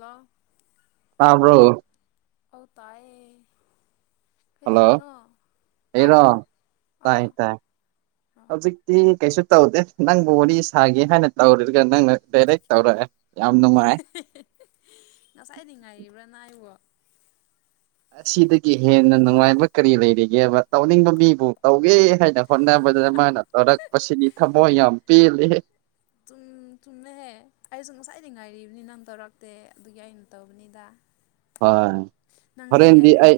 ꯂꯣ ꯇꯥꯕ꯭ꯔꯣ ꯍꯧ ꯇꯥꯌꯦ ꯍꯜꯂꯣ ꯀꯩꯗꯣꯏꯅꯣ ꯑꯩꯔꯣ ꯇꯥꯗ꯭ꯔꯥ ꯑꯥ ꯑꯥ ꯏ ꯀꯩꯁꯨ ꯇꯧꯗꯦ ꯅꯪꯕꯨ ꯋꯥꯔꯤ ꯁꯥꯒꯦ ꯍꯥꯏꯅ ꯇꯧꯔꯒ ꯅꯪꯅ ꯗꯥꯏꯔꯦꯛ ꯇꯧꯔꯛꯑꯦ ꯌꯥꯝꯅꯨꯡꯉꯥꯏ ꯉꯁꯥꯏꯗꯤ ꯉꯥꯏꯔꯤꯕ꯭ꯔꯅ ꯍꯥꯏꯏꯕꯣ ꯑꯁꯤꯗꯒꯤ ꯍꯦꯟꯅ ꯅꯨꯡꯉꯥꯏꯕ ꯀꯔꯤ ꯂꯩꯔꯤꯒꯦꯕ ꯇꯧꯅꯤꯡꯕ ꯃꯤꯕꯨ ꯇꯧꯒꯦ ꯍꯥꯏꯅ ꯍꯣꯠꯅꯕꯗ ꯃꯥꯅ ꯑꯔꯛꯄꯁꯤꯅꯤ ꯊꯃꯣꯏ ꯌꯥꯝ ꯄꯦꯜꯜꯂꯤꯦꯍꯦ ꯆꯨꯝ ꯆꯨꯝꯃꯦꯍꯦ ꯑꯩꯁꯨ ꯉꯁꯥꯏꯗꯤ ꯉꯥꯏꯔꯤꯕꯅꯤ ꯅꯪ ꯇꯧꯔꯛꯇꯦ ꯑꯗꯨꯒꯤ ꯑꯩꯅ ꯇꯧꯕꯅꯤꯗ ꯍꯣꯏ ꯅꯪꯗꯤ ꯍꯣꯔꯦꯟꯗꯤ ꯑꯩꯕꯨ ꯑꯩ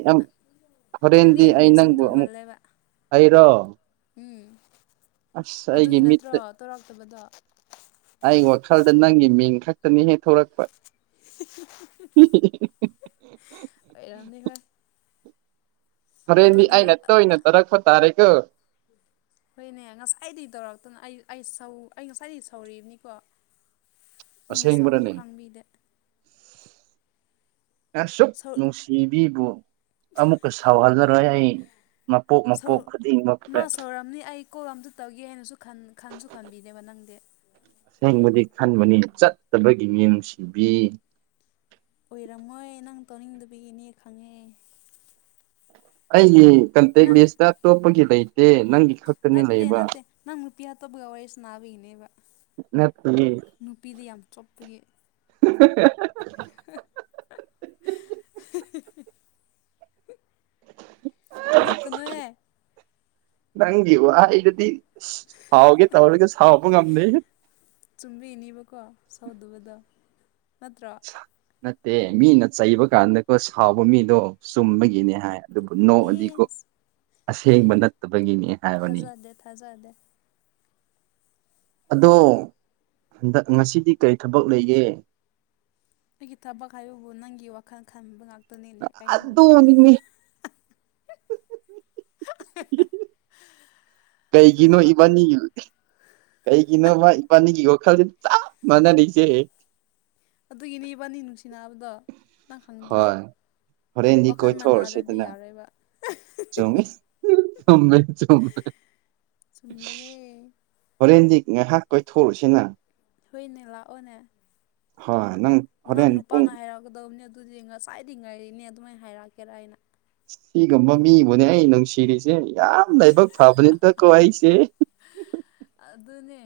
ꯅꯪꯗꯤ ꯍꯣꯔꯦꯟꯗꯤ ꯑꯩꯕꯨ ꯑꯩ ꯅꯪꯕꯨ ꯅꯤꯡꯁꯤꯡꯗꯨ ꯑꯃꯨꯛ ꯃꯥꯜꯂꯦꯕ ꯑꯩꯔꯣ ꯎꯝ ꯑꯁ ꯑꯩꯒꯤ ꯑꯗꯨꯒꯤ ꯅꯠꯇ꯭ꯔꯣ ꯇꯧꯔꯥꯛꯇꯕꯗꯣ ꯑꯩ ꯋꯥꯈꯜꯗ ꯅꯪꯒꯤ ꯃꯤꯡ ꯈꯛꯇꯅꯤ ꯍꯦꯛꯊꯣꯔꯛꯄ ꯑꯥꯔꯝꯅꯤ ꯍꯥ ꯍꯣꯔꯦꯟꯗꯤ ꯑꯩꯅ ꯇꯣꯏꯅ ꯇꯥꯔꯛꯄ ꯇꯥꯔꯦꯀꯣ ꯍꯣꯏꯅꯦ ꯉꯁꯥꯏꯗꯒꯤ ꯇꯧꯔꯛꯇꯅ ꯑꯩ ꯁꯧ ꯑꯩ ꯉꯁꯥꯏꯗꯒꯤ ꯁꯧꯔꯤꯕꯅꯤꯀꯣ ꯃꯤꯅꯠꯁꯥꯎꯕꯁꯨ ꯑꯁꯦꯡꯕꯔꯅꯦ ꯈꯥꯡꯕꯤꯗꯦ ꯑꯁꯨꯛ ꯁꯧ ꯅꯨꯡꯁꯤꯕꯤꯕꯨ ꯑꯃꯨꯛꯀ ꯁꯥꯎꯍꯜꯂꯔꯣꯏ ꯑꯩ ꯃꯄꯣꯛ ꯃꯄꯣꯛ ꯈꯨꯗꯤꯡꯃꯛ ꯔꯝꯅꯤ ꯑꯩ ꯁ꯭ꯀꯣꯜ ꯑꯝꯇ ꯇꯧꯒꯦ ꯍꯥꯏꯅꯁꯨ ꯈꯟꯁꯨ ꯈꯟꯕꯤꯅꯦꯦꯕ ꯅꯪꯗꯤ ꯑꯁꯦꯡꯕꯗꯤ ꯈꯟꯕꯅꯤ ꯆꯠꯇꯕꯒꯤ ꯃꯤꯡꯅꯨꯡꯁꯤꯕꯤ ꯑꯣꯏꯔꯝꯃꯣꯏ ꯅꯪ ꯇꯧꯅꯤꯡꯗꯕꯤꯒꯤꯅꯦ ꯈꯪꯉꯦ ꯑꯩꯒꯤ ꯀꯟꯇꯦꯛ ꯅꯪ ꯂꯤꯁꯇ ꯑꯇꯣꯞꯄꯒꯤ ꯂꯩꯇꯦ ꯅꯪꯒꯤ ꯈꯛꯇꯅꯤ ꯅꯠꯇꯦ ꯂꯩꯕ ꯅꯠꯇꯦ ꯅꯪ ꯔꯨꯄꯤꯤ ꯍꯥ ꯇꯣꯕꯒ ꯑꯣꯏꯣꯏꯁꯅꯥꯕ ꯏꯅꯦꯕ ꯅꯠꯇꯤꯌꯦ ꯆꯣꯞꯄꯒꯤ [unintelligible] ꯅꯣꯀꯅꯍꯦ ꯅꯪꯒꯤ ꯋꯥꯍꯩꯗꯨꯗꯤ ꯁꯥꯎꯒꯦ ꯇꯧꯔꯒ ꯁꯥꯎꯕ ꯉꯝꯗꯦꯍꯦ ꯇꯨꯝꯕꯤꯅꯤꯕꯀꯣ ꯁꯥꯎꯗꯨꯕꯗ ꯅꯠꯇ꯭ꯔ ꯅꯠꯇꯦ ꯃꯤꯅ ꯆꯩꯕ ꯀꯥꯟꯗꯀꯣ ꯁꯥꯎꯕ ꯃꯤꯗꯣ ꯆꯨꯝꯕꯒꯤꯅꯦ ꯍꯥꯏ ꯑꯗꯨꯕꯨ ꯅꯣꯡꯑꯗꯤ ꯄ꯭ꯂꯤꯁ ꯑꯁꯦꯡꯕ ꯅꯠꯇꯕꯒꯤꯅꯤ ꯍꯥꯏꯕꯅꯤ ꯗꯦ ꯊꯖꯗꯦ ꯑꯗꯣ ꯍꯟꯗꯛ ꯉꯁꯤꯗꯤ ꯀꯔꯤ ꯊꯕꯛ ꯂꯩꯒꯦ ꯑꯩꯒꯤ ꯊꯕꯛ ꯍꯥꯏꯕꯕꯨ ꯅꯪꯒꯤ ꯋꯥꯈꯜ ꯈꯟꯕ ꯉꯥꯛꯇꯅꯤꯅꯦ ꯀꯩꯅꯣ ꯅꯦ ꯀꯩꯒꯤꯅꯣ ꯊꯕꯛ ꯏꯕꯅꯤ ꯑꯇꯧꯕꯕꯨ ꯀꯩꯒꯤꯅꯣ ꯃꯥ ꯏꯄꯥꯅꯤꯒꯤꯒ ꯋꯥꯈꯜꯁꯦ ꯆꯞ ꯃꯥꯟꯅꯔꯤꯁꯦ ꯑꯗꯨꯒꯤꯅꯦ ꯏꯕꯥꯅꯤ ꯅꯨꯡꯁꯤꯅꯕꯗꯣ ꯅꯪ ꯈꯪꯗ꯭ꯔꯣ ꯍꯣꯏ ꯍꯣꯔꯦꯟꯗꯤ ꯋꯥꯈꯜ ꯃꯅꯥꯗꯗꯤ ꯌꯥꯔꯣꯏꯕ ꯆꯨꯝꯅꯤ ꯆꯨꯝꯃꯦ ꯆꯨꯝꯃꯦ ꯆꯨꯝꯕꯅꯦ ꯍꯣꯔꯦꯟꯗꯤ ꯉꯥꯏꯍꯥꯛ ꯀꯣꯏꯊꯣꯛꯎꯨꯁꯤꯅ ꯍꯨꯏꯅꯦ ꯂꯥꯛꯑꯣꯅꯦ ꯍꯣꯏ ꯅꯪ ꯅꯪ ꯍꯣꯔꯦꯟ ꯄꯨꯡ ꯅꯨꯄꯥꯅ ꯍꯥꯏꯔꯛꯀꯗꯕꯅꯦ ꯑꯗꯨꯗꯤ ꯉꯁꯥꯏꯗꯤ ꯉꯥꯏꯔꯤꯅꯦ ꯑꯗꯨꯃꯥꯏꯅ ꯍꯥꯏꯔꯛꯀꯦꯔꯥ ꯑꯩꯅ ꯁꯤꯒꯨꯝꯕ ꯃꯤꯕꯨꯅꯦ ꯑꯩ ꯅꯨꯡꯁꯤꯔꯤꯁꯦ ꯌꯥꯝ ꯂꯥꯏꯕꯛ ꯐꯕꯅꯤꯅꯀꯣ ꯑꯩꯁꯦ ꯑꯗꯨꯅꯦ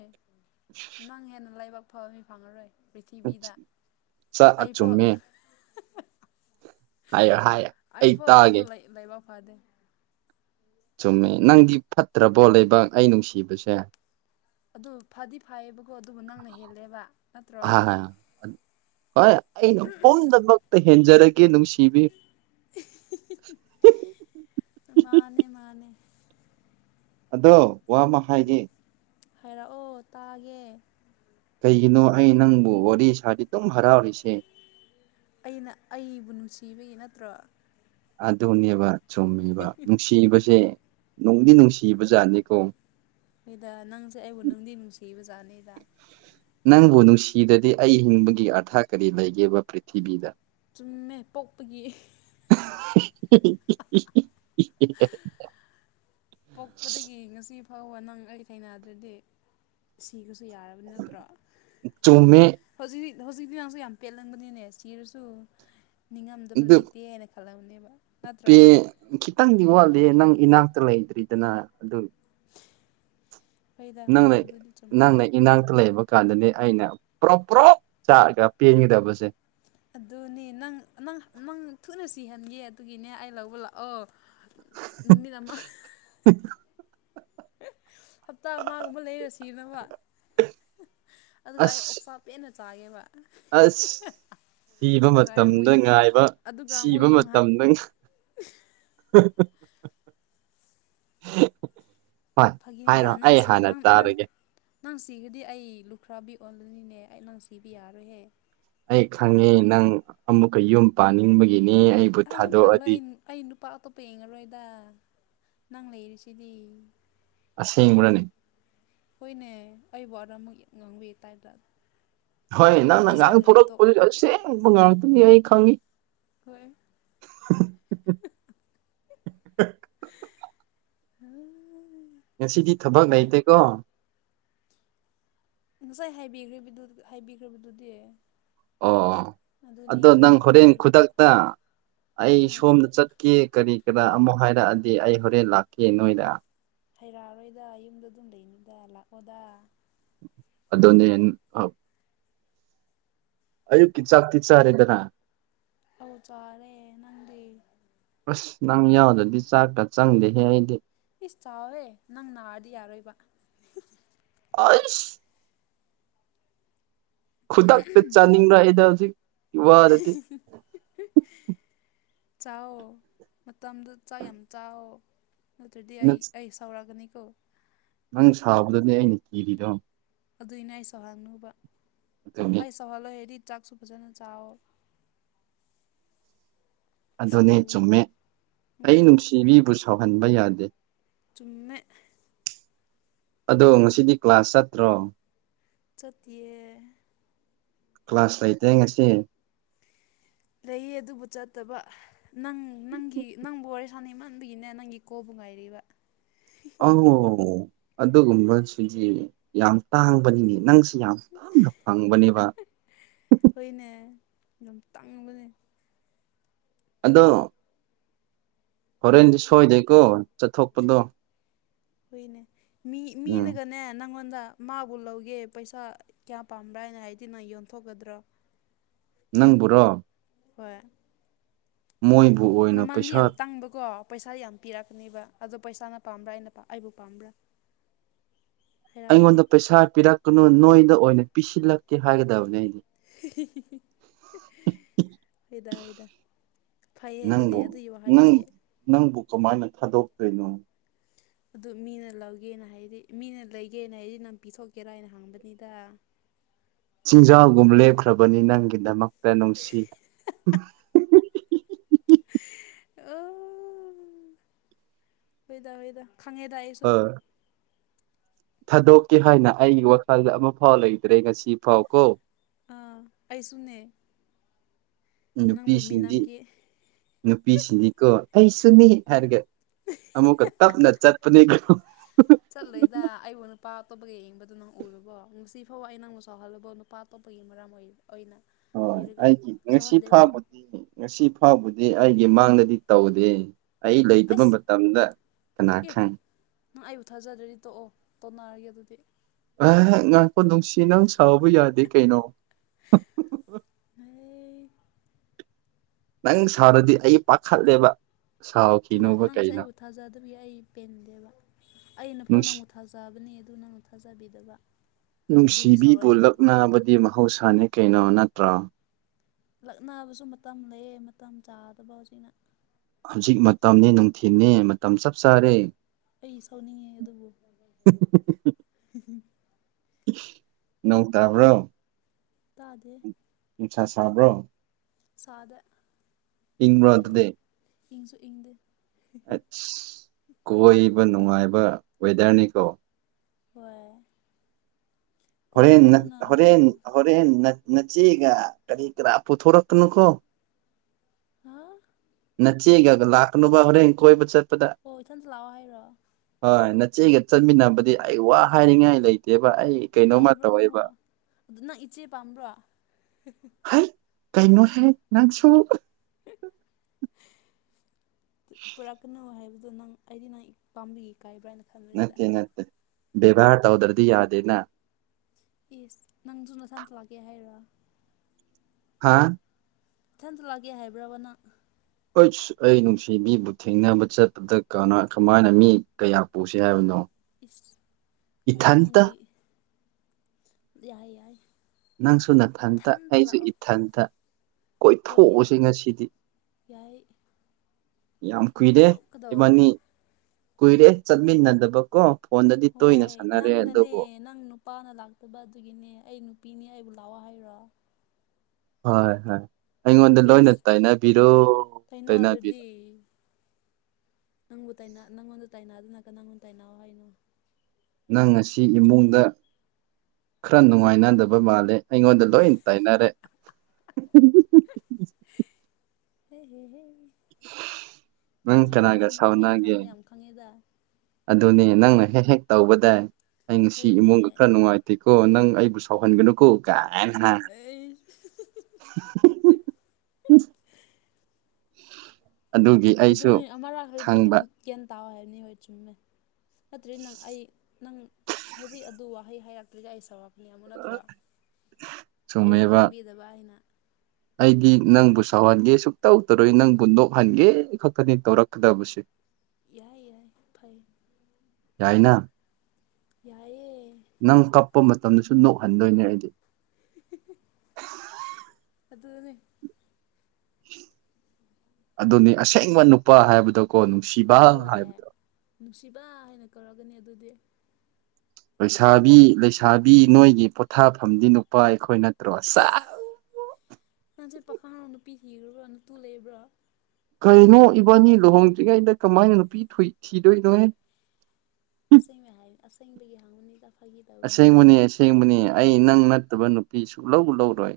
ꯅꯪ ꯍꯦꯟꯅ ꯂꯥꯏꯕꯛ ꯐꯕ ꯃꯤ ꯐꯪꯉꯔꯣꯏ ꯄ꯭ꯔꯤꯊꯤꯕꯤꯗ ꯆꯥꯛ ꯑꯩꯕꯣ ꯆꯨꯝꯃꯦ ꯍꯥꯏꯌ ꯍꯥꯏ ꯑꯩ ꯇꯥꯛꯑꯒꯦ ꯂꯥꯏꯕꯛ ꯐꯥꯗꯦ ꯆꯨꯝꯃꯦ ꯅꯪꯗꯤ ꯐꯠꯇ꯭ꯔꯕꯣ ꯂꯩꯕꯥꯛ ꯑꯩ ꯅꯨꯡꯁꯤꯕꯁꯦ ꯑꯗꯨ ꯐꯗꯤ ꯐꯩꯌꯦꯕꯀꯣ ꯑꯗꯨꯕꯨ ꯅꯪꯅ ꯍꯦꯜꯂꯦꯕ ꯅꯠꯇ꯭ꯔꯣ ꯑꯥ ꯍꯣꯏ ꯑꯩꯅ ꯄꯨꯝꯗꯃꯛꯇ ꯍꯦꯟꯖꯔꯒꯦ ꯅꯨꯡꯁꯤꯕꯤ [unintelligible] ꯃꯥꯅꯦ ꯃꯥꯅꯦ ꯑꯗꯣ ꯋꯥ ꯑꯃ ꯍꯥꯏꯒꯦ ꯍꯥꯏꯔꯛꯑꯣ ꯇꯥꯒꯦ ꯀꯩꯒꯤꯅꯣ ꯑꯩ ꯅꯪꯕꯨ ꯋꯥꯔꯤ ꯁꯥꯗꯤ ꯑꯗꯨꯝ ꯍꯔꯥꯎꯔꯤꯁꯦ ꯑꯩꯅ ꯑꯩꯕꯨ ꯅꯨꯡꯁꯤꯕꯒꯤ ꯅꯠꯇ꯭ꯔꯣ ꯑꯗꯨꯅꯦꯕ ꯆꯨꯝꯃꯦꯕ ꯅꯨꯡꯁꯤꯕꯁꯦ ꯅꯨꯡꯗꯤ ꯅꯨꯡꯁꯤꯕ ꯖꯥꯠꯅꯤꯀꯣ ꯑꯩꯣꯏꯗ ꯅꯪꯁꯦ ꯑꯩꯕꯨ ꯅꯨꯡꯗꯤ ꯅꯨꯡꯁꯤꯕꯖꯥꯠꯅꯤꯗ ꯅꯪꯕꯨ ꯅꯨꯡꯁꯤꯗꯗꯤ ꯑꯩ ꯍꯤꯡꯕꯒꯤ ꯑꯥꯔꯊ ꯀꯔꯤ ꯂꯩꯒꯦꯕ ꯄ꯭ꯔꯤꯊꯤꯕꯤꯗ ꯆꯨꯝꯃꯦ ꯄꯣꯛꯄꯒꯤ [unintelligible] ꯄꯣꯛꯄꯗꯒꯤ ꯉꯁꯤ ꯐꯥꯎꯕ ꯅꯪ ꯑꯩ ꯊꯦꯡꯅꯗ꯭ꯔꯗꯤ ꯁꯤꯒꯔ꯭ ꯁꯨ ꯌꯥꯔꯕ ꯅꯠꯇ꯭ꯔꯣ ꯆꯨꯝꯃꯦ ꯍꯧꯖꯤꯛ ꯍꯧꯖꯤꯛꯇꯤ ꯂꯥꯡꯁꯨ ꯌꯥꯝ ꯄꯦꯜꯂꯝꯕꯅꯤꯅꯦ ꯁꯤꯔꯁꯨ ꯅꯤꯡꯉꯝꯗꯕ ꯂꯩꯇꯦ ꯍꯥꯏꯅ ꯈꯜꯂꯝꯅꯤꯕ ꯎ ꯄꯦ ꯈꯤꯇꯪꯗꯤ ꯋꯥꯠꯂꯤꯦ ꯅꯪ ꯏꯅꯥꯛꯇ ꯂꯩꯇ꯭ꯔꯤꯗꯅ ꯑꯗꯨ ꯍꯣꯏꯗ ꯅꯪ ꯍꯣꯏꯗ ꯂꯩ ꯑꯗꯨꯗꯤ ꯆꯨꯝꯃꯦ ꯅꯪ ꯂꯩ ꯏꯅꯥꯛꯇ ꯂꯩꯕ ꯀꯥꯟꯗꯅꯦ ꯑꯩꯅ ꯄꯨꯔꯣ ꯄꯨ꯭ꯔꯣꯞ ꯆꯥꯛꯑꯒ ꯄꯦꯟꯒꯗꯕꯁꯦ ꯑꯗꯨꯅꯦ ꯅꯪ ꯅꯪ ꯅꯪ ꯊꯨꯅ ꯁꯤꯍꯟꯒꯦ ꯑꯗꯨꯒꯤꯅꯦ ꯑꯩ ꯂꯧꯕ ꯂꯥꯛꯑꯣ ꯅꯨꯃꯤꯠ ꯑꯃꯥ ꯍꯞꯇꯥ ꯑꯃꯒꯨꯝꯕ ꯂꯩꯔꯁꯤꯅꯕ ꯑꯗꯨꯒ ꯑꯩ ꯑꯁ ꯑꯣꯛꯁꯥ ꯄꯦꯟꯅ ꯆꯥꯒꯦꯕ ꯑꯁ ꯁꯤꯕ ꯑꯗꯨꯒ ꯑꯩ ꯑꯃꯨꯛ ꯃꯇꯝꯗ ꯌꯨꯝ ꯉꯥꯏꯕ ꯑꯗꯨꯒ ꯑꯃꯨꯛ ꯁꯤꯕ ꯌꯨꯝ ꯃꯇꯝꯗ [unintelligible] ꯐꯥꯒꯤꯅꯤꯗ ꯍꯥꯏꯔꯣ ꯑꯩ ꯅꯪꯁꯤ ꯍꯥꯟꯅ ꯅꯪ ꯅꯪ ꯇꯥꯔꯒꯦ ꯅꯪ ꯁꯤꯈ꯭ꯔꯗꯤ ꯑꯩ ꯂꯨꯈ꯭ꯔꯥꯕꯤ ꯑꯣꯜꯂꯅꯤꯅꯦ ꯑꯩ ꯅꯪ ꯁꯤꯕ ꯌꯥꯔꯣꯏꯍꯦ ꯑꯩ ꯈꯪꯉꯦ ꯅꯠꯇ꯭ꯔꯣ ꯅꯪ ꯑꯃꯨꯛꯀ ꯌꯨꯝ ꯄꯥꯅꯤꯡꯕꯒꯤꯅꯤ ꯑꯩꯕꯨ ꯑꯩ ꯌꯨꯝ ꯄꯥꯜꯂꯣꯏ ꯊꯥꯗꯣꯛꯑꯗꯤ ꯑꯩ ꯑꯩ ꯅꯨꯄꯥ ꯑꯇꯣꯞꯄ ꯌꯦꯡꯉꯔꯣꯏꯗ ꯅꯪ ꯂꯩꯔꯤꯁꯤꯗꯤ ꯑꯁꯦꯡꯕꯔꯅꯦ ꯍꯣꯏꯅꯦ ꯑꯩꯕꯨ ꯑꯗꯔ ꯑꯃꯨꯛ ꯉꯥꯡꯕꯤ ꯇꯥꯏꯄꯇꯥ ꯍꯣꯏ ꯅꯪꯅ ꯉꯥꯡ ꯊꯣꯔꯛꯄꯗꯨ ꯇꯣꯛꯑꯣ ꯑꯁꯦꯡꯕ ꯉꯥꯛꯇꯅꯤ ꯑꯩ ꯈꯪꯉꯤ ꯍꯣꯏ [unintelligible] [unintelligible] ꯉꯁꯤꯗꯤ ꯊꯕꯛ ꯆꯨꯝꯃꯦ ꯂꯩꯇꯦꯀꯣ ꯉꯁꯥꯏ ꯍꯥꯏꯕꯤꯈ꯭ꯔꯕꯗꯨꯗꯤ ꯑꯣ ꯑꯗꯨꯅꯦ ꯑꯗꯣ ꯅꯪ ꯊꯕꯛꯇꯤ ꯍꯣꯔꯦꯟ ꯈꯨꯗꯛꯇ ꯑꯩ ꯎꯝ ꯁꯣꯝꯗ ꯆꯠꯀꯦ ꯀꯔꯤ ꯀꯔꯥ ꯑꯃꯨꯛ ꯍꯥꯏꯔꯛꯑꯗꯤ ꯑꯩ ꯍꯣꯔꯦꯟ ꯂꯥꯛꯀꯦ ꯅꯣꯏꯗ ꯍꯩꯔꯛꯑꯔꯣꯏꯗ ꯌꯨꯝꯗ ꯑꯗꯨꯝ ꯂꯩꯅꯤꯗ ꯂꯥꯛꯑꯣꯗ ꯑꯗꯣꯅꯦ ꯑꯌꯨꯛꯀꯤ ꯆꯥꯛꯇꯤ ꯆꯥꯔꯦꯗꯅ ꯑꯧ ꯆꯔꯦ ꯅꯪꯗꯤ ꯑꯁ ꯅꯪ ꯌꯥꯎꯗꯗꯤ ꯆꯥꯛꯀ ꯆꯪꯗꯦꯍꯦ ꯑꯩꯗꯤ ꯏꯁ ꯆꯥꯎꯋꯦ ꯅꯪ ꯅꯥꯔꯗꯤ ꯌꯥꯔꯣꯏꯕ ꯑ ꯈꯨꯗꯛꯇ ꯆꯥꯅꯤꯡꯔꯛ ꯑꯦꯗ ꯍꯧꯖꯤꯛ ꯋꯥꯗꯗꯤ [unintelligible] ꯆꯥꯎ ꯃꯇꯝꯗꯨ ꯆꯥꯛ ꯌꯥꯝ ꯆꯥꯎ ꯅꯠꯇ꯭ꯔꯗꯤ ꯑꯩ ꯑꯩ ꯁꯥꯎꯔꯛꯒꯅꯤꯀꯣ ꯅꯪ ꯁꯥꯕꯗꯅꯦ ꯑꯩꯅ ꯀꯤꯔꯤꯗꯣ ꯑꯗꯨꯏꯅꯦ ꯑꯩꯁꯨ ꯍꯪꯅꯨꯕ ꯑꯗꯨꯅꯤ ꯑꯩ ꯁꯧꯍꯜꯂꯣꯏ ꯍꯥꯏꯔꯗꯤ ꯆꯥꯛꯁꯨ ꯐꯖꯅ ꯆꯥꯎꯋꯣ ꯑꯗꯨꯅꯦ ꯆꯨꯝꯃꯦ ꯑꯩ ꯎꯝ ꯅꯨꯡꯁꯤꯕꯤꯕꯨ ꯁꯥꯎꯍꯟꯕ ꯌꯥꯗꯦ ꯆꯨꯝꯃ‌ꯦ ꯑꯗꯣ ꯉꯁꯤꯗꯤ ꯀ꯭ꯂꯥꯁ ꯆꯠꯇ꯭ꯔꯣ ꯆꯠꯇꯤꯌꯦ ꯀ꯭ꯂꯥꯁ ꯂꯩꯇꯦ ꯉꯁꯤ ꯂꯩꯌꯦ ꯑꯗꯨꯕꯨ ꯆꯠꯇꯕ ꯅꯪ ꯅꯪꯒꯤ ꯅꯪꯕꯨ ꯋꯥꯔꯤ ꯁꯥꯅꯤꯡꯃꯟꯕꯒꯤꯅꯦ ꯅꯪꯒꯤ ꯀꯣꯜꯕꯨ ꯉꯥꯏꯔꯤꯕ ꯑ‌ꯣ ꯑꯗꯨꯒꯨꯝꯕꯁꯨꯗꯤ ꯌꯥꯝ ꯇꯥꯡꯕꯅꯤꯅꯦ ꯅꯪꯁ‌ꯦ ꯌꯥꯝ ꯌꯥꯝꯅ ꯐꯪꯕꯅꯦꯕ ꯍꯣꯏꯅꯦ ꯌꯥꯝ ꯇꯥꯡꯕꯅꯦ ꯑꯗꯣ ꯍꯣꯔꯦꯟꯗꯤ ꯁꯣꯏꯗꯦꯀꯣ ꯆꯠꯊꯣꯛꯄꯗꯣ ꯍꯨꯏꯅꯦ ꯃꯤ ꯎꯝ ꯃꯤꯅꯒꯅꯦ ꯅꯪꯉꯣꯟꯗ ꯃꯥꯕꯨ ꯂꯧꯒꯦ ꯄꯩꯁꯥ ꯀꯌꯥ ꯄꯥꯝꯕ꯭ꯔꯥ ꯍꯥꯏꯅ ꯍꯥꯏꯔꯗꯤ‌ ꯅꯪ ꯌꯣꯟꯊꯣꯛꯀꯗ꯭ꯔꯣ ꯅꯪꯕꯨꯔꯣ ꯍꯣꯏ ꯃꯣꯏꯕꯨ ꯑꯣꯏꯅ ꯃꯃꯟꯗꯤ ꯄꯩꯁꯥ ꯌꯥꯝ ꯇꯥꯡꯕꯀꯣ ꯄꯩꯁꯥ ꯌꯥꯝ ꯄꯤꯔꯛꯀꯅꯦꯕ ꯑꯗꯣ ꯄꯩꯁꯥꯅ ꯄꯥꯝꯕ꯭ꯔ ꯑꯩꯅ ꯑꯩꯕꯨ ꯄꯥꯝꯕ꯭ꯔ ꯑꯩꯉꯣꯟꯗ ꯄꯩꯁꯥ ꯄꯤꯔꯛꯀꯅꯨ ꯅꯣꯏꯗ ꯑꯣꯏꯅ ꯄꯤꯁꯤꯜꯂꯛꯀꯦ ꯍꯥꯏꯒꯗꯕꯅꯦ ꯑꯩꯅ ꯍꯣꯏꯗ ꯍꯣꯏꯗ ꯐꯩꯌꯦ ꯑꯗꯨꯗꯤ ꯅꯪꯕꯨ ꯑꯗꯨꯒꯤ ꯅꯪ ꯋꯥꯍꯩꯁꯤꯗꯤ ꯅꯪꯕꯨ ꯀꯃꯥꯏꯅ ꯊꯥꯗꯣꯛꯇꯣꯏꯅꯣ [inaudible] ꯑꯗꯨ ꯃꯤꯅ ꯂꯧꯒꯦꯅ ꯍꯥꯏꯗꯤ ꯃꯤꯅ ꯂꯩꯒꯦꯅ ꯍꯥꯏꯗꯤ ꯅꯪ ꯄꯤꯊꯣꯛꯀꯦꯔ ꯍꯥꯏꯅ ꯍꯪꯕꯅꯤꯗ ꯆꯤꯟꯖꯥꯎꯒꯨꯝ ꯂꯦꯞꯈ꯭ꯔꯕꯅꯤ ꯅꯪꯒꯤꯗꯃꯛꯇ ꯅꯨꯡꯁꯤ ꯑ‌ꯣ ꯍꯣꯏꯗ ꯍꯣꯏꯗ ꯈꯪꯉꯦꯗ ꯑꯩꯁꯨ ꯑ ꯊꯥꯗꯣꯛꯀꯦ ꯍꯥꯏꯅ ꯑꯩꯒꯤ ꯋꯥꯈꯜꯗ ꯑꯃꯐꯥꯎ ꯂꯩꯇ꯭ꯔꯦ ꯉꯁꯤ ꯐꯥꯎ ꯀꯣ ꯑꯥ ꯑꯩꯁꯨꯅꯦ ꯅꯪꯕꯨ ꯃꯤꯅꯝꯒ‌ꯦ ꯅꯨꯄꯤꯁꯤꯅꯤꯀꯣ ꯑꯩꯁꯨꯅꯤ ꯍꯥꯏꯔꯒ ꯑꯃꯨꯛꯀ ꯇꯞꯅ ꯆꯠꯄꯅꯦꯀꯣ ꯆꯠꯂ‌ꯣꯏꯗ ꯑꯩꯕꯨ ꯅꯨꯄꯥ ꯑꯇꯣꯞꯄꯒ ꯌꯦꯡꯕꯗꯨ ꯅꯪ ꯎꯔꯕꯣ ꯉꯁꯤꯐꯥꯎ ꯑꯩ ꯅꯪꯕꯨ ꯁꯥꯎꯍꯜ ꯅꯨꯄꯥ ꯑꯇꯣꯞꯄꯒꯤ ꯃꯔꯝ ꯑꯣꯏ ꯑꯣꯏꯅ ꯍꯣꯏ ꯑꯣꯏꯔꯒ ꯑꯩꯒꯤ ꯉꯁꯤ ꯁꯥꯎꯍꯟꯗꯦꯀꯣ ꯐꯥꯎꯕꯗꯤ ꯉꯁꯤ ꯐꯥꯎꯕꯗꯤ ꯑꯩꯒꯤ ꯃꯥꯡꯗꯗꯤ ꯇꯧꯗꯦ ꯑꯩ ꯂꯩꯇꯕ ꯑꯁ ꯃꯇꯝꯗ ꯀꯅꯥ ꯑꯦ ꯈꯪ ꯅꯪ ꯑꯩꯕꯨ ꯊꯥꯖꯗ꯭ꯔꯗꯤ ꯇꯣꯛꯑꯣ ꯇꯣꯛꯅꯔꯒꯦ ꯑꯗꯨꯗꯤ ꯑ ꯉꯥꯏꯈꯣ ꯅꯨꯡꯁꯤ ꯅꯪ ꯁꯥꯎꯕ ꯌꯥꯗꯦ ꯀꯩꯅꯣ ꯐꯩ ꯅꯪ ꯁꯥꯎꯔꯗꯤ ꯑꯩ ꯄꯥꯈꯠꯂꯦꯕ ꯑꯗꯨ ꯅꯪ ꯁꯥꯎꯈꯤꯅꯣꯕ ꯅꯪꯅꯁꯨ ꯀꯩꯅꯣ ꯑꯩꯕꯨ ꯊꯥꯖꯗꯔꯗꯤ ꯑꯩ ꯄꯦꯟꯗꯦꯕ ꯑꯩꯅ ꯐꯥꯎ ꯅꯨꯡꯁꯤ ꯅꯪ ꯊꯥꯖꯕꯅꯦ ꯑꯗꯨ ꯅꯪꯅ ꯊꯥꯖꯕꯤꯗꯕ ꯑꯗꯨꯗꯤ ꯅꯨꯡꯁꯤꯕꯤꯕꯨ ꯁꯥꯎꯔꯣꯏꯗ꯭ꯔꯣ ꯂꯛꯅꯕꯗꯤ ꯃꯍꯧꯁꯥꯅꯤ ꯀꯩꯅꯣ ꯅꯠꯇ꯭ꯔꯣ ꯂꯛꯅꯕꯁꯨ ꯃꯇꯝ ꯂꯩꯌꯦ ꯃꯇꯝ ꯆꯥꯗꯕ ꯍꯧꯖꯤꯛꯅ ꯍꯧꯖꯤꯛ ꯃꯇꯝꯅꯦ ꯅꯨꯡꯊꯤꯜꯅꯦ ꯃꯇꯝ ꯆꯞ ꯆꯥꯔꯦ ꯑꯩ ꯁꯥꯎꯅꯤꯡꯉꯦ ꯑꯗꯨꯕꯨ ꯅꯣꯡ ꯇꯥꯕ꯭ꯔꯣ ꯇꯥꯗꯦ ꯅꯨꯡꯁꯥ ꯁꯥꯕ꯭ꯔꯣ ꯁꯥꯗꯦ ꯏꯪꯕ꯭ꯔꯣ ꯌꯥꯏꯌꯦ ꯑꯗꯨꯗꯤ ꯑꯗꯨꯝ ꯏꯪꯁꯨ ꯏꯪꯗꯦ ꯑꯁ ꯀꯣꯏꯕ ꯅꯨꯡꯉꯥꯏꯕ ꯋꯦꯗꯔꯅꯤꯀꯣ ꯍꯣꯏ ꯍꯣꯔꯦꯟ ꯀꯣꯏꯔꯣꯗꯅ ꯅꯪ ꯍꯣꯔꯦꯟ ꯍꯣꯔꯦꯟ ꯅ ꯅꯆꯦꯒ ꯀꯔꯤ ꯀꯔꯥ ꯄꯨꯊꯣꯔꯛꯀꯅꯨꯀ‌ꯣ ꯍꯥꯥ ꯅꯆꯦꯒꯒ ꯂꯥꯛꯀꯅꯨꯕ ꯍꯣꯔꯦꯟ ꯀꯣꯏꯕ ꯆꯠꯄꯗ ꯑꯣ ꯏꯊꯟꯇ ꯂꯥꯛꯑꯣ ꯍꯥꯏꯔꯣ ꯍꯣꯏ ꯅꯆꯦꯒ ꯆꯠꯃꯤꯟꯅꯕꯗꯤ ꯑꯩ ꯋꯥ ꯍꯥꯏꯅꯤꯡꯉꯥꯏ ꯂꯩꯇꯦꯕ ꯑꯩ ꯀꯩꯅꯣꯝꯃ ꯏꯀꯥꯏꯕ꯭ꯔꯣ ꯇꯧꯋꯦꯕ ꯅꯪꯕꯣ ꯑꯗꯨ ꯅꯪ ꯏꯆꯦ ꯄꯥꯝꯕ꯭ꯔꯣ ꯍ ꯍ ꯍꯥꯏ ꯀꯩꯅꯣ ꯍꯥꯏ ꯅꯪꯁꯨ ꯄꯨꯔꯛꯀꯅꯨ ꯍꯥꯏꯕꯗꯣ ꯅꯪ ꯑꯩꯗꯤ ꯏꯛ ꯅꯪ ꯄꯥꯝꯕꯤꯒꯤ ꯀꯥꯏꯕ꯭ꯔꯥ ꯍꯥꯏꯅ ꯈꯟꯕꯅꯤꯗ ꯅꯠꯇꯦ ꯅꯠꯇꯦ ꯕꯦꯕꯥꯔ ꯇꯧꯗ꯭ꯔꯗꯤ ꯌꯥꯗꯦꯅ ꯏꯁ ꯅꯪꯁꯨꯨ ꯅꯊꯟꯇ ꯂꯥꯛꯀꯦ ꯍꯥꯏꯔꯣ ꯍꯥꯥ ꯏꯊꯟꯇ ꯂꯥꯛꯀꯦ ꯍꯥꯏꯕ꯭ꯔꯥꯕ ꯅꯪ ꯑꯩꯁ ꯑꯩ ꯅꯨꯡꯁꯤꯕꯤꯕꯨ ꯊꯦꯡꯅꯕ ꯆꯠꯄꯗ ꯀꯅꯥ ꯀꯃꯥꯏꯅ ꯃꯤ ꯀꯌꯥ ꯄꯨꯁꯦ ꯍꯥꯏꯕꯅꯣ ꯏꯁ ꯑꯗꯨ ꯏꯊꯟꯇ ꯅꯪꯒꯤ ꯌꯥꯏ ꯌꯥꯏ ꯅꯪꯁꯨ ꯅꯊꯟꯇ ꯏꯊꯟꯇ ꯑꯩꯁꯨ ꯂꯥꯛꯑꯣ ꯏꯊꯟꯇ ꯍꯣꯏ ꯀꯣꯏꯊꯣꯛꯎꯁꯦ ꯉꯁꯤꯗꯤ ꯌꯥꯏ ꯌꯥꯝ ꯀꯨꯏꯔꯦ ꯀꯣꯏꯊꯣꯛꯀꯗꯧꯕꯅꯦ ꯏꯕꯥꯅꯤ ꯀꯨꯏꯔꯦ ꯆꯠꯃꯤꯟꯅꯗꯕ ꯀꯣ ꯍꯣꯏ ꯅꯪꯅꯅꯦ ꯅꯪ ꯅꯨꯞ ꯄꯥꯅ ꯂꯥꯛꯇꯕ ꯑꯗꯨꯒꯤꯅꯦ ꯑꯩ ꯅꯨꯄꯤꯅꯤ ꯑꯩꯕꯨ ꯂꯥꯛꯑꯣ ꯍꯥꯏꯔꯣ ꯍꯣꯏ ꯍꯣꯏ ꯑꯩꯉꯣꯟꯗ ꯂꯣꯏꯅ ꯏꯁ ꯇꯥꯏꯅꯕꯤꯔꯣ ꯇꯩꯅꯕꯤꯔꯣ ꯏ ꯅꯪꯕꯨ ꯇꯥꯏꯅ ꯅꯪꯉꯣꯟꯗ ꯇꯥꯏꯅꯗꯅ ꯀꯅꯪꯉꯣꯟ ꯇꯥꯏꯅꯧ ꯍꯥꯏꯅꯣ ꯅꯪ ꯉꯁꯤ ꯏꯃꯨꯡꯗ ꯈꯔ ꯅꯨꯡꯉꯥꯏꯅꯗꯕ ꯃꯥꯜꯂꯦ ꯑꯩꯉꯣꯟꯗ ꯂꯣꯏ ꯇꯥꯏꯅꯔꯦ ꯍꯦ ꯍꯦ ꯍꯦ ꯅꯪ ꯈꯪꯉꯦꯗ ꯀꯅꯥꯒ ꯅꯪꯁꯦ ꯑꯩꯒꯤ ꯁꯥꯎꯅꯒꯦ ꯊꯝꯃꯣꯏ ꯌꯥꯝ ꯈꯪꯉꯦꯗ ꯑꯗꯨꯅꯦ ꯅꯪꯅ ꯍꯦꯛ ꯍꯦꯛ ꯇꯧꯕꯗꯥꯏ ꯑꯩ ꯉꯁꯤ ꯍꯣꯏꯅꯦ ꯏꯃꯨꯡꯒ ꯈꯔ ꯅꯨꯡꯉꯥꯏ ꯇꯦꯀꯣ ꯅꯪ ꯑꯩꯕꯨ ꯁꯥꯎꯍꯟꯒꯅꯨꯀꯣ ꯀꯥꯏꯅ ꯍꯥ ꯏꯪ ꯍꯨꯡ ꯑꯩ ꯍꯨꯡ ꯑꯗꯨꯒꯤ ꯑꯗꯨ ꯑꯩꯁꯨ ꯑꯩ ꯑꯃꯔꯛ ꯍꯥꯏꯕꯗ ꯑꯗꯨꯝ ꯈꯪꯕ ꯒ꯭ꯌꯥꯟ ꯇꯥꯎ ꯍꯥꯏꯕꯅꯦ ꯍꯣꯏ ꯆꯨꯝꯃꯦ ꯅꯠꯇ꯭ꯔꯗꯤ ꯅꯪ ꯑꯩ ꯅꯪ ꯍꯧꯖꯤꯛ ꯑꯗꯨ ꯋꯥꯍꯩ ꯍꯥꯏꯔꯛꯇ꯭ꯔꯤꯗꯤ ꯑꯩ ꯁꯥꯎꯔꯛ ꯃꯤ ꯑꯃꯨ ꯅꯠꯇ꯭ꯔ ꯑꯩꯕꯨ ꯆꯨꯝꯃꯦꯕ ꯈꯪꯕꯤꯗꯕ ꯍꯥꯏꯅ ꯑꯩꯗꯤ ꯅꯪꯕꯨ ꯁꯥꯎꯍꯟꯒꯦ ꯁꯨꯛꯇꯧ ꯇꯧꯔꯣꯏ ꯅꯪꯕꯨ ꯅꯣꯛꯍꯟꯒꯦ ꯈꯛꯇꯅꯤ ꯇꯧꯔꯛꯀꯗꯕꯁꯦ ꯌꯥꯏ ꯌꯥꯏ ꯐꯩ ꯌꯥꯏꯅꯥ ꯌꯥꯏ ꯌꯦ ꯅꯪ ꯀꯞꯄ ꯃꯇꯝꯗꯁꯨ ꯅꯣꯛꯍꯟꯗꯣꯏꯅꯦ ꯑꯩꯗꯤ ꯏ ꯍꯤ ꯍꯤ ꯑꯗꯨꯅꯤ ꯑꯗꯨꯅꯤ ꯑꯁꯦꯡꯕ ꯅꯨꯄꯥ ꯍꯥꯏꯕꯗꯣꯀꯣ ꯅꯨꯡꯁꯤꯕ ꯍꯣꯏ ꯍꯥꯏꯕꯗꯣ ꯅꯨꯡꯁꯤꯕ ꯍꯥꯏꯅ ꯀꯧꯔꯒꯅꯤ ꯑꯗꯨꯗꯤ ꯂꯩꯁꯥꯕꯤ ꯂꯩꯁꯥꯕꯤ ꯅꯣꯏꯒꯤ ꯄꯣꯊꯥꯐꯝꯗꯤ ꯅꯨꯄꯥ ꯑꯩꯈꯣꯏ ꯅꯠꯇ꯭ꯔꯣ ꯁꯁ ꯅꯪꯁꯦ ꯄꯥꯈꯪꯔ ꯅꯨꯄꯤ ꯊꯤꯈ꯭ꯔꯕ꯭ꯔꯥ ꯅꯇꯨ ꯂꯩꯕ꯭ꯔꯥ ꯀꯩꯅꯣ ꯏꯕꯥꯅꯤ ꯂꯨꯍꯣꯡꯗ꯭ꯔꯤꯉꯩꯗ ꯀꯃꯥꯏꯅ ꯅꯨꯄꯤ ꯊꯨꯏ ꯊꯤꯗꯣꯏꯅꯣꯍꯦ ꯑꯁꯦꯡꯕ ꯍꯥꯏ ꯑꯁꯦꯡꯕꯒꯤ ꯍꯪꯕꯅꯤꯗ ꯐꯥꯒꯤ ꯇꯧꯕꯅꯤꯅ ꯑꯁꯦꯡꯕꯅꯤ ꯑꯁꯦꯡꯕꯅꯤ ꯑꯩ ꯅꯪ ꯅꯠꯇꯕ ꯅꯨꯄꯤ ꯁꯨꯛꯂꯧ ꯂꯧꯔꯣꯏ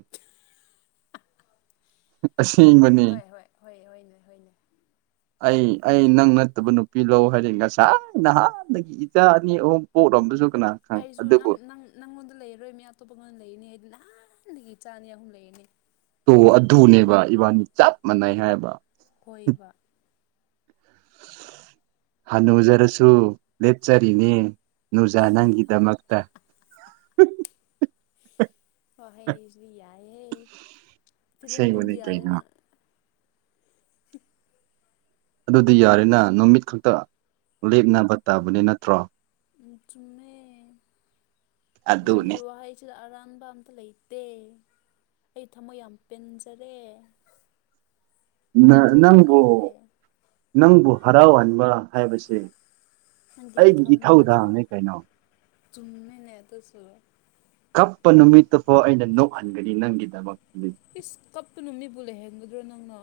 ꯑꯁꯦꯡꯕꯅꯦ ꯍꯣꯏ ꯍꯣꯏ ꯍꯣꯏ ꯍꯣꯏꯅꯦ [inaudible] ꯑꯩ ꯑꯩ ꯅꯪ ꯅꯠꯇꯕ ꯅꯨꯄꯤ ꯂꯧ ꯍꯥꯏꯔꯦ ꯉꯁꯥꯏ ꯅꯍꯥꯟꯗꯒꯤ ꯏꯆꯥ ꯑꯅꯤ ꯑꯍꯨꯝ ꯄꯣꯛꯔꯝꯕꯁꯨ ꯀꯅꯥ ꯈꯪ ꯑꯩꯁꯨ ꯑꯗꯨꯕꯨ ꯅꯪ ꯅꯪ ꯅꯪꯉꯣꯟꯗ ꯂꯩꯔꯔꯣꯏ ꯃꯤ ꯑꯇꯣꯞꯄꯉꯣꯟꯗ ꯂꯩꯔꯅꯤ ꯍꯥꯏꯗꯤ ꯅꯍꯥꯟꯗꯒꯤ ꯏꯆꯥ ꯑꯅꯤ ꯑꯍꯨꯝ ꯂꯩꯔꯅꯤ ꯇꯣ ꯑꯗꯨꯅꯦꯕ ꯏꯕꯥꯅꯤ ꯆꯞ ꯃꯥꯟꯅꯩ ꯍꯥꯏꯕ ꯍꯣꯏꯕ ꯍꯅꯨꯖꯔꯁꯨ ꯂꯦꯠꯆꯔꯤꯅꯦ ꯅꯨꯨꯖꯥ ꯅꯪꯒꯤꯗꯃꯛꯇ ꯐꯍꯩꯖꯨ ꯌꯥꯏꯍꯦ ꯑꯁꯦꯡꯕꯅꯤ ꯐꯤꯂꯝꯀꯨꯝꯕ ꯀꯩꯅꯣ ꯌꯥꯔꯦꯅ [unintelligible] ꯑꯗꯨꯗꯤ ꯌꯥꯔꯦꯅ ꯅꯨꯃꯤꯠ ꯈꯛꯇ ꯂꯦꯞꯅꯕ ꯇꯥꯕꯅꯤ ꯅꯠꯇ꯭ꯔꯣ ꯎꯝ ꯆꯨꯝꯃꯦ ꯅꯪꯒꯤ ꯑꯗꯨꯅꯤ ꯋꯥꯍꯩ ꯁꯤꯗ ꯑꯔꯥꯟꯕ ꯑꯝꯇ ꯂꯩꯇꯦ ꯑꯩ ꯊꯃꯣꯏ ꯌꯥꯝ ꯄꯦꯟꯖꯔꯦ ꯅ ꯍꯔꯥꯎꯕꯅ ꯅꯪꯕꯨ ꯂꯣꯏꯔꯦ ꯅꯪꯕꯨ ꯍꯔꯥꯎꯍꯟꯕ ꯍꯥꯏꯕꯁꯦ ꯅꯪꯒꯤ ꯑꯩꯒꯤ ꯏꯊꯧꯗꯥꯡꯅꯦ ꯀꯩꯅꯣ ꯆꯨꯝꯃꯦꯅꯦ ꯑꯗꯨꯁꯨ ꯀꯞꯄ ꯅꯨꯃꯤꯠꯇꯨꯐꯥꯎ ꯑꯩꯅ ꯅꯣꯛꯍꯟꯒꯅꯤ ꯅꯪꯒꯤꯗꯃꯛꯇꯗꯤ ꯏꯁ ꯀꯞꯄ ꯅꯨꯃꯤꯠꯄꯨ ꯂꯩꯍꯟꯒꯗ꯭ꯔꯣ ꯅꯪꯅꯣ